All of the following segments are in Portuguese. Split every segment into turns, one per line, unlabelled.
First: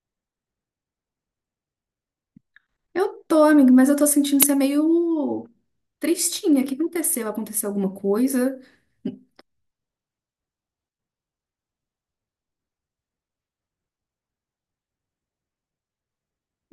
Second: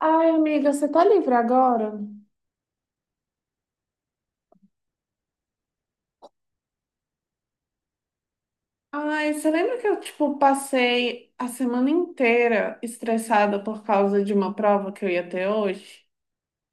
Ai, amiga, você tá livre agora?
Eu tô, amigo, mas eu tô sentindo ser meio tristinha. O que aconteceu? Aconteceu alguma coisa?
Ai, você lembra que eu, tipo, passei a semana inteira estressada por causa de uma prova que eu ia ter hoje?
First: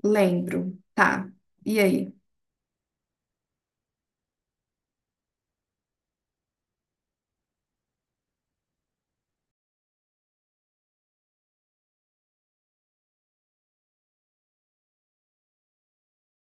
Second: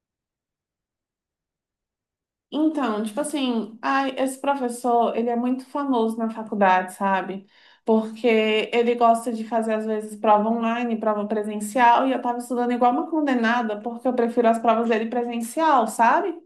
Lembro. Tá. E aí?
Então, tipo assim, ai, esse professor, ele é muito famoso na faculdade, sabe? Porque ele gosta de fazer, às vezes, prova online, prova presencial, e eu tava estudando igual uma condenada, porque eu prefiro as provas dele presencial, sabe?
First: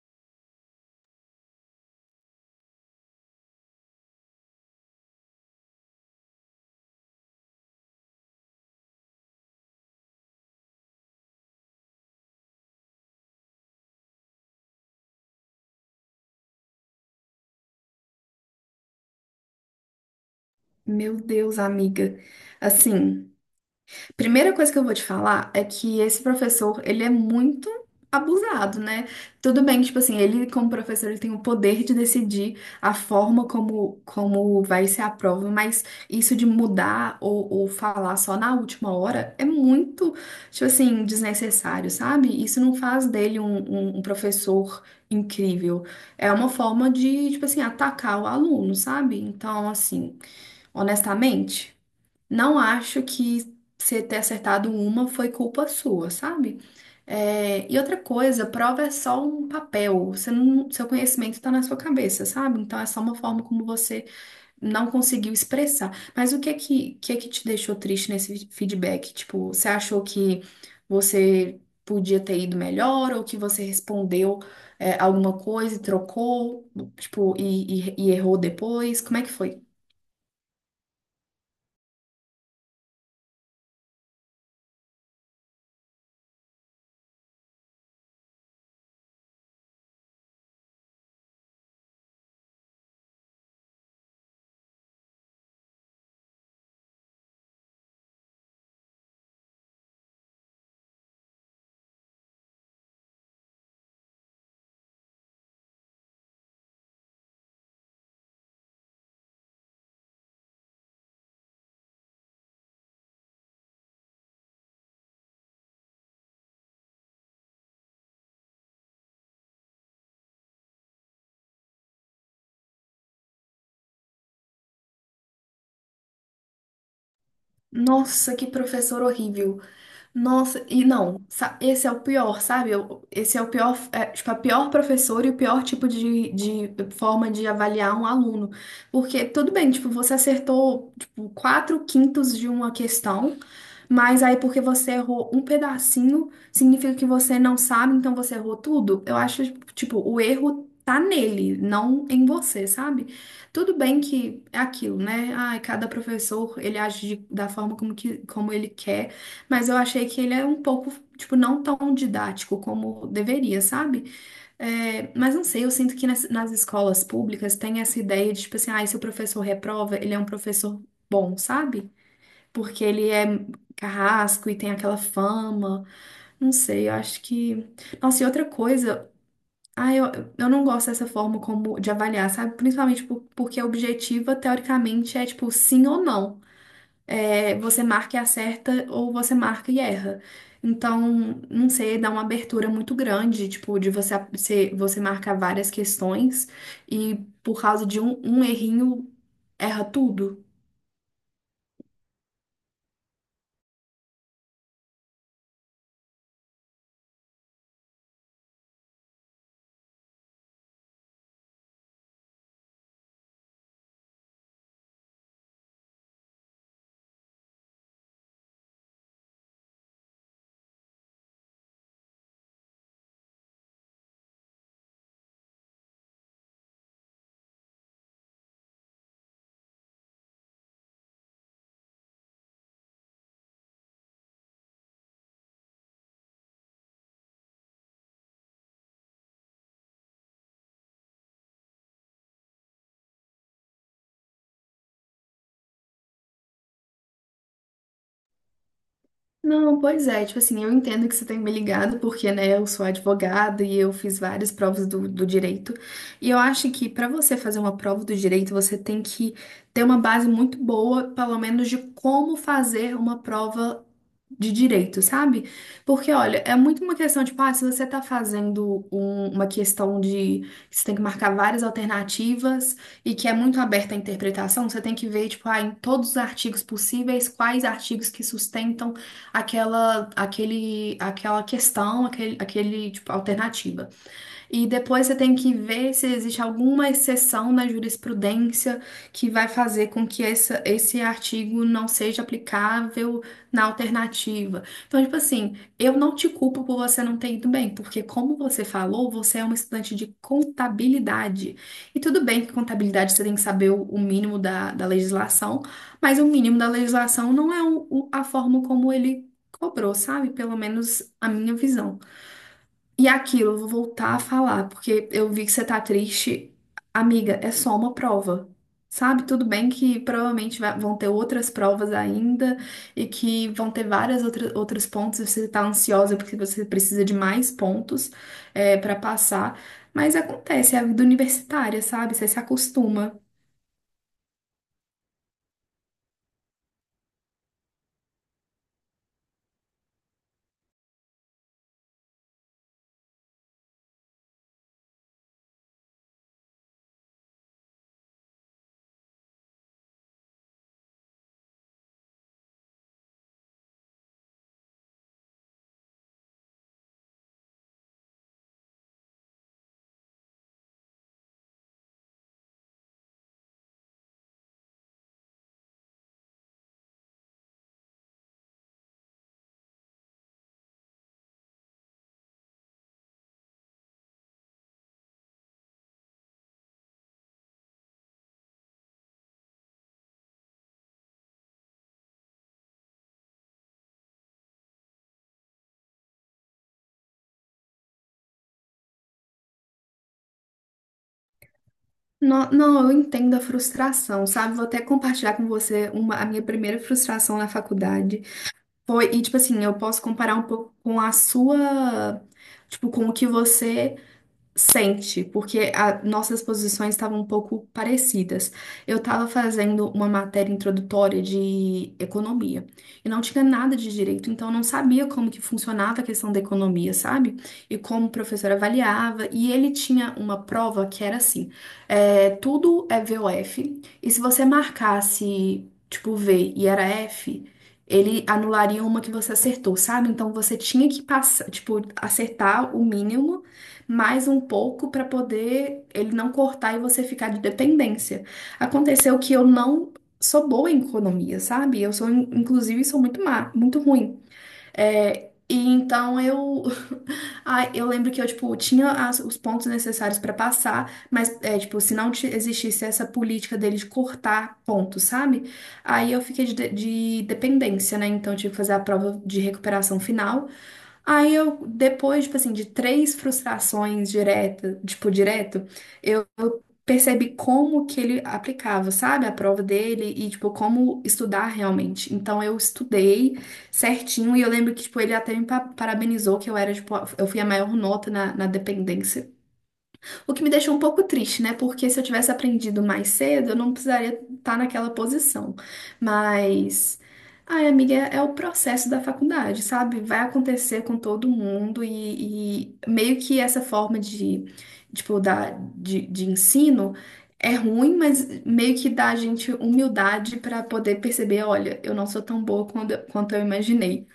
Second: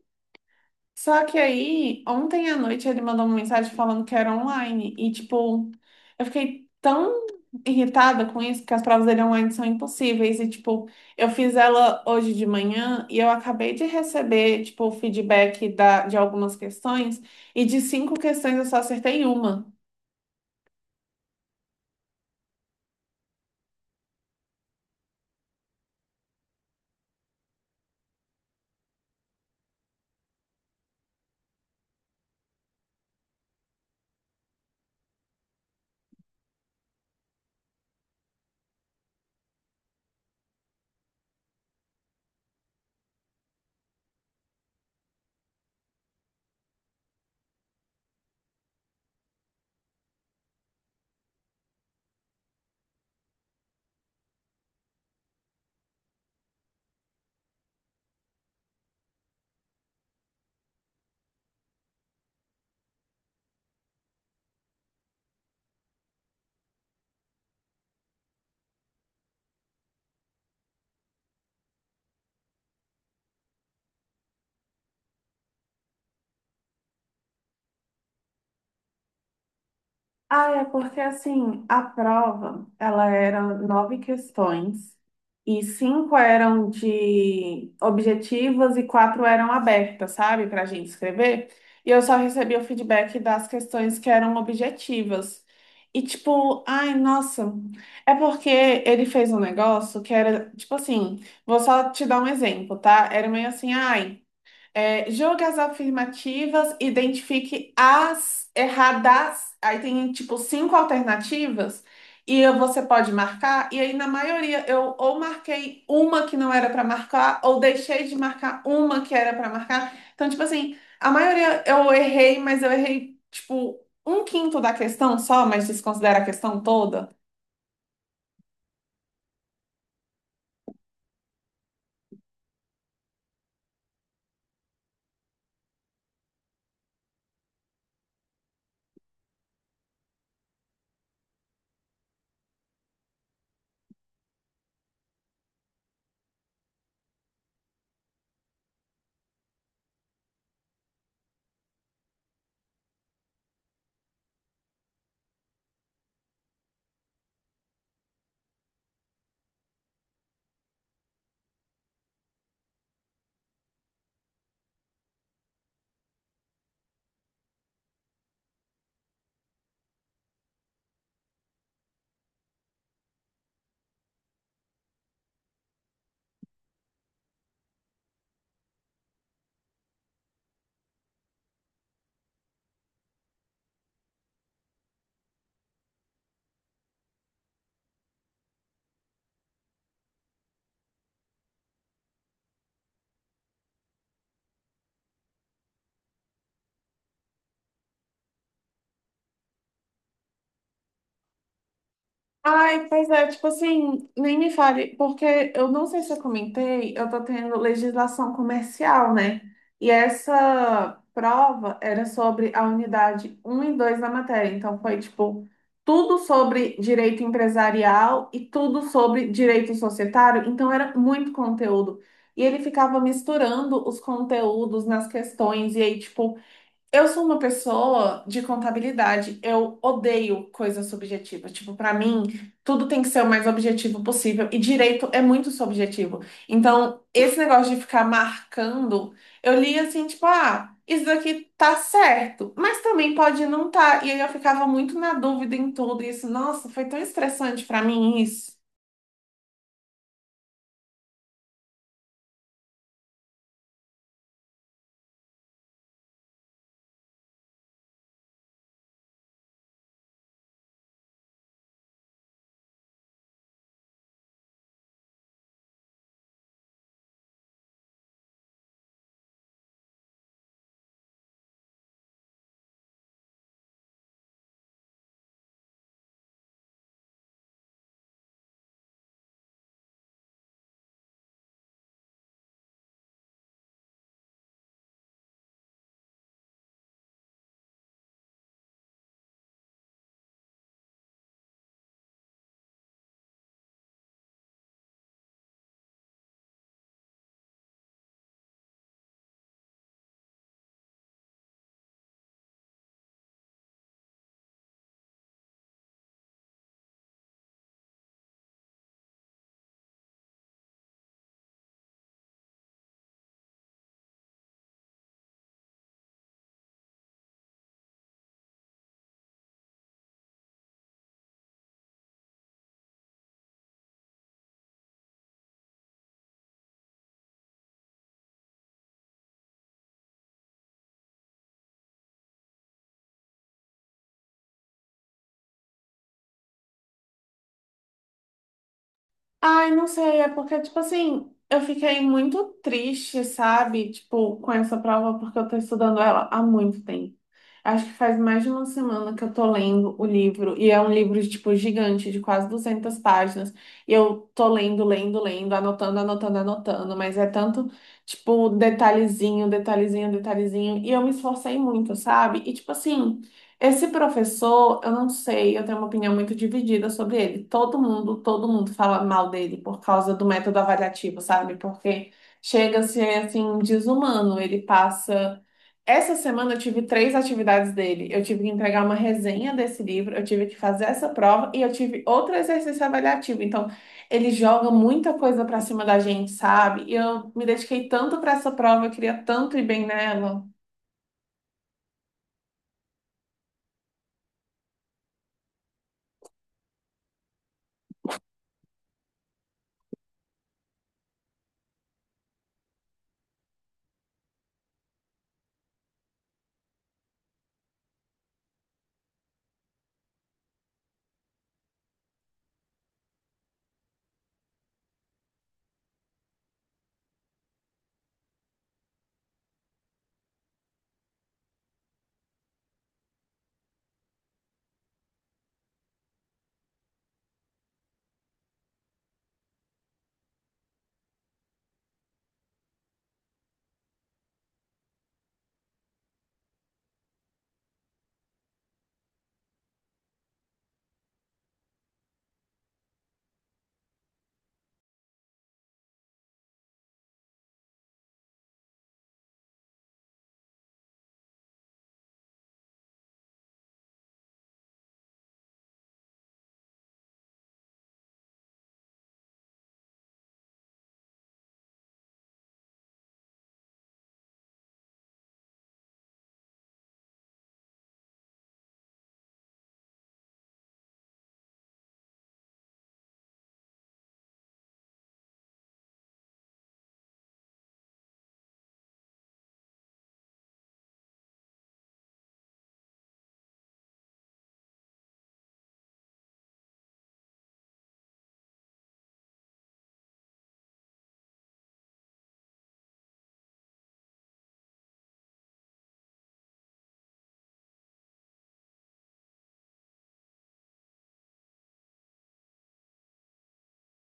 Só que aí, ontem à noite ele mandou uma mensagem falando que era online. E, tipo, eu fiquei tão irritada com isso, porque as provas dele online são impossíveis. E, tipo, eu fiz ela hoje de manhã e eu acabei de receber, tipo, o feedback de algumas questões. E de cinco questões eu só acertei uma.
Meu Deus, amiga. Assim. Primeira coisa que eu vou te falar é que esse professor, ele é muito abusado, né? Tudo bem que, tipo assim, ele como professor, ele tem o poder de decidir a forma como, como vai ser a prova, mas isso de mudar ou falar só na última hora é muito, tipo assim, desnecessário, sabe? Isso não faz dele um professor incrível. É uma forma de, tipo assim, atacar o aluno, sabe? Então, assim, honestamente... Não acho que você ter acertado uma foi culpa sua, sabe? É, e outra coisa, prova é só um papel, você não- seu conhecimento está na sua cabeça, sabe? Então é só uma forma como você não conseguiu expressar. Mas o que é que te deixou triste nesse feedback? Tipo, você achou que você podia ter ido melhor ou que você respondeu, alguma coisa e trocou, tipo, e errou depois? Como é que foi?
Ah, é porque assim, a prova, ela era nove questões e cinco eram de objetivas e quatro eram abertas, sabe, para a gente escrever. E eu só recebia o feedback das questões que eram objetivas. E tipo, ai, nossa, é porque ele fez um negócio que era, tipo assim, vou só te dar um exemplo, tá? Era meio assim, ai. É, julgue as afirmativas, identifique as erradas. Aí tem tipo cinco alternativas e você pode marcar. E aí, na maioria, eu ou marquei uma que não era para marcar, ou deixei de marcar uma que era para marcar. Então, tipo assim, a maioria eu errei, mas eu errei tipo um quinto da questão só, mas desconsidera a questão toda.
Nossa, que professor horrível. Nossa, e não, esse é o pior, sabe? Esse é o pior, é, tipo, a pior professora e o pior tipo de forma de avaliar um aluno. Porque tudo bem, tipo, você acertou, tipo, quatro quintos de uma questão, mas aí porque você errou um pedacinho, significa que você não sabe, então você errou tudo. Eu acho, tipo, o erro tá nele, não em você, sabe? Tudo bem que é aquilo, né? Ai, cada professor, ele age da forma como ele quer. Mas eu achei que ele é um pouco, tipo, não tão didático como deveria, sabe? É, mas não sei, eu sinto que nas escolas públicas tem essa ideia de, tipo assim, ah, se o professor reprova, ele é um professor bom, sabe? Porque ele é carrasco e tem aquela fama. Não sei, eu acho que. Nossa, e outra coisa. Ah, eu não gosto dessa forma como de avaliar, sabe? Principalmente porque a objetiva, teoricamente, é tipo sim ou não é, você marca e acerta ou você marca e erra. Então, não sei, dá uma abertura muito grande, tipo, de você marcar várias questões e por causa de um errinho, erra tudo.
Ai, pois é, tipo assim, nem me fale, porque eu não sei se eu comentei, eu tô tendo legislação comercial, né? E essa prova era sobre a unidade um e 2 da matéria, então foi tipo tudo sobre direito empresarial e tudo sobre direito societário, então era muito conteúdo. E ele ficava misturando os conteúdos nas questões, e aí, tipo, eu sou uma pessoa de contabilidade. Eu odeio coisas subjetivas. Tipo, pra mim, tudo tem que ser o mais objetivo possível. E direito é muito subjetivo. Então, esse negócio de ficar marcando, eu li assim, tipo, ah, isso daqui tá certo, mas também pode não tá. E aí eu ficava muito na dúvida em tudo. E isso, nossa, foi tão estressante pra mim isso.
Não, pois é, tipo assim, eu entendo que você tem me ligado, porque, né, eu sou advogada e eu fiz várias provas do direito. E eu acho que para você fazer uma prova do direito, você tem que ter uma base muito boa, pelo menos, de como fazer uma prova de direito, sabe? Porque, olha, é muito uma questão, de, tipo, ah, se você tá fazendo uma questão de que você tem que marcar várias alternativas e que é muito aberta à interpretação, você tem que ver, tipo, ah, em todos os artigos possíveis, quais artigos que sustentam aquela questão, tipo, alternativa. E depois você tem que ver se existe alguma exceção na jurisprudência que vai fazer com que esse artigo não seja aplicável na alternativa. Então, tipo assim, eu não te culpo por você não ter ido bem, porque, como você falou, você é uma estudante de contabilidade. E tudo bem que contabilidade você tem que saber o mínimo da legislação, mas o mínimo da legislação não é a forma como ele cobrou, sabe? Pelo menos a minha visão. E aquilo, eu vou voltar a falar, porque eu vi que você tá triste. Amiga, é só uma prova. Sabe? Tudo bem que provavelmente vão ter outras provas ainda e que vão ter várias outras, outros pontos. Você tá ansiosa porque você precisa de mais pontos para passar. Mas acontece, é a vida universitária, sabe? Você se acostuma.
Ai, não sei, é porque, tipo assim, eu fiquei muito triste, sabe? Tipo, com essa prova, porque eu tô estudando ela há muito tempo. Acho que faz mais de uma semana que eu tô lendo o livro, e é um livro, tipo, gigante, de quase 200 páginas. E eu tô lendo, lendo, lendo, anotando, anotando, anotando, mas é tanto, tipo, detalhezinho, detalhezinho, detalhezinho. E eu me esforcei muito, sabe? E, tipo assim, esse professor, eu não sei, eu tenho uma opinião muito dividida sobre ele. Todo mundo fala mal dele por causa do método avaliativo, sabe? Porque chega a ser, assim, desumano. Ele passa. Essa semana eu tive 3 atividades dele. Eu tive que entregar uma resenha desse livro, eu tive que fazer essa prova e eu tive outro exercício avaliativo. Então, ele joga muita coisa pra cima da gente, sabe? E eu me dediquei tanto pra essa prova, eu queria tanto ir bem nela.
Não, não, eu entendo a frustração, sabe? Vou até compartilhar com você a minha primeira frustração na faculdade. Foi, e tipo assim, eu posso comparar um pouco com a sua, tipo, com o que você sente, porque nossas posições estavam um pouco parecidas. Eu estava fazendo uma matéria introdutória de economia e não tinha nada de direito, então eu não sabia como que funcionava a questão da economia, sabe? E como o professor avaliava. E ele tinha uma prova que era assim: é, tudo é V O f e se você marcasse tipo V e era F. Ele anularia uma que você acertou, sabe? Então você tinha que passar, tipo, acertar o mínimo mais um pouco para poder ele não cortar e você ficar de dependência. Aconteceu que eu não sou boa em economia, sabe? Eu sou, inclusive, sou muito má, muito ruim. É, e então eu, ah, eu lembro que eu tipo tinha os pontos necessários para passar, mas é, tipo se não existisse essa política dele de cortar pontos, sabe? Aí eu fiquei de dependência, né? Então eu tive que fazer a prova de recuperação final. Aí eu, depois, tipo assim, de três frustrações direto, tipo, direto, eu eu percebi como que ele aplicava, sabe, a prova dele e, tipo, como estudar realmente. Então eu estudei certinho e eu lembro que, tipo, ele até me parabenizou que eu era, tipo, eu fui a maior nota na dependência. O que me deixou um pouco triste, né? Porque se eu tivesse aprendido mais cedo, eu não precisaria estar naquela posição. Mas, ai, amiga, é é o processo da faculdade, sabe? Vai acontecer com todo mundo e meio que essa forma de, tipo, de ensino é ruim, mas meio que dá a gente humildade para poder perceber, olha, eu não sou tão boa quanto eu imaginei.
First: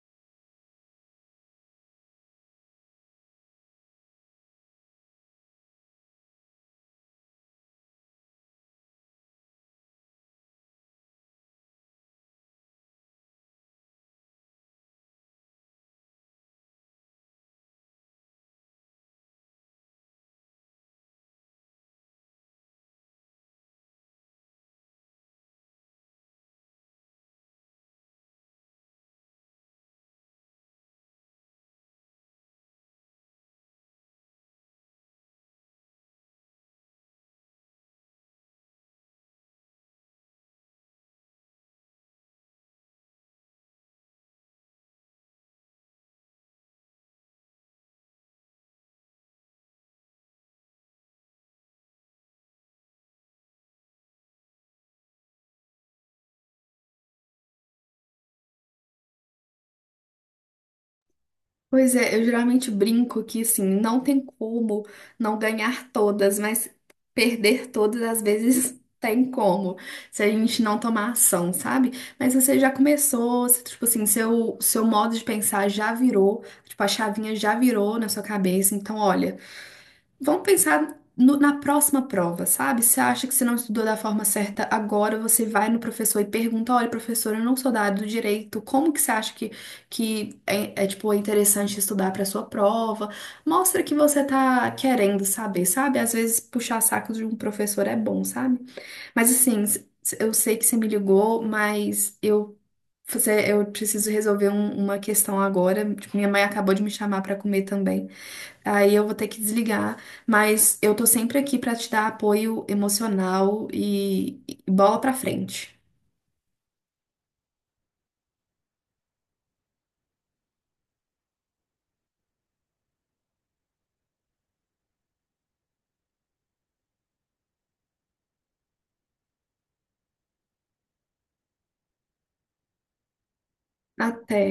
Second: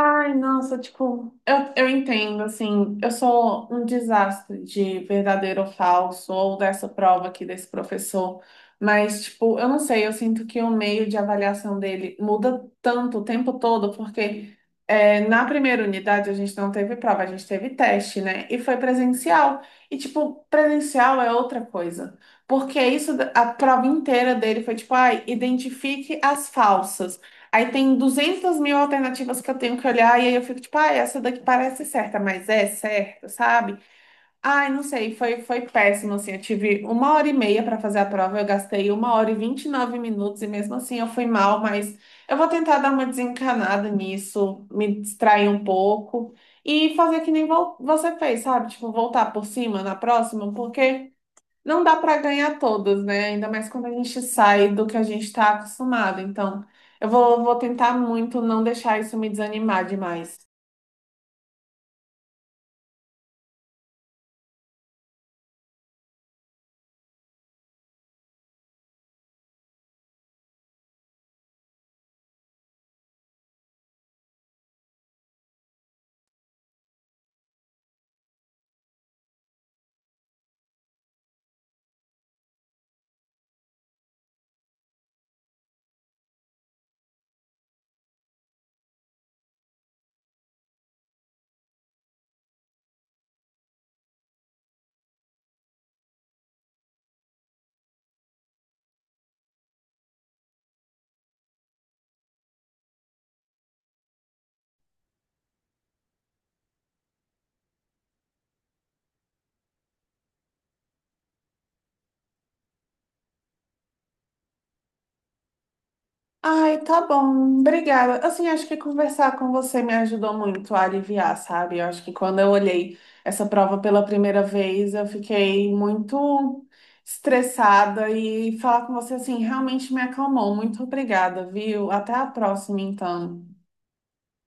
Ai, nossa, tipo, eu entendo, assim, eu sou um desastre de verdadeiro ou falso, ou dessa prova aqui desse professor, mas, tipo, eu não sei, eu sinto que o meio de avaliação dele muda tanto o tempo todo, porque é, na primeira unidade a gente não teve prova, a gente teve teste, né? E foi presencial. E, tipo, presencial é outra coisa, porque isso, a prova inteira dele foi, tipo, ai, identifique as falsas. Aí tem 200 mil alternativas que eu tenho que olhar, e aí eu fico tipo, ah, essa daqui parece certa, mas é certa, sabe? Ai, não sei, foi, foi péssimo, assim, eu tive 1 hora e meia para fazer a prova, eu gastei 1 hora e 29 minutos, e mesmo assim eu fui mal, mas eu vou, tentar dar uma desencanada nisso, me distrair um pouco, e fazer que nem você fez, sabe? Tipo, voltar por cima na próxima, porque... Não dá para ganhar todas, né? Ainda mais quando a gente sai do que a gente está acostumado. Então, eu vou, vou tentar muito não deixar isso me desanimar demais.
Pois é, eu geralmente brinco que assim, não tem como não ganhar todas, mas perder todas às vezes tem como, se a gente não tomar ação, sabe? Mas você já começou, você, tipo assim, seu modo de pensar já virou, tipo, a chavinha já virou na sua cabeça, então olha. Vamos pensar na próxima prova, sabe? Você acha que você não estudou da forma certa agora, você vai no professor e pergunta: olha, professor, eu não sou da área do direito, como que você acha que, tipo, é interessante estudar para sua prova? Mostra que você tá querendo saber, sabe? Às vezes puxar sacos de um professor é bom, sabe? Mas assim, eu sei que você me ligou, mas eu. Você, eu preciso resolver uma questão agora. Tipo, minha mãe acabou de me chamar para comer também. Aí eu vou ter que desligar, mas eu tô sempre aqui pra te dar apoio emocional e bola pra frente.
Ai, tá bom. Obrigada. Assim, acho que conversar com você me ajudou muito a aliviar, sabe? Eu acho que quando eu olhei essa prova pela primeira vez, eu fiquei muito estressada e falar com você assim realmente me acalmou. Muito obrigada, viu? Até a próxima, então.
Até.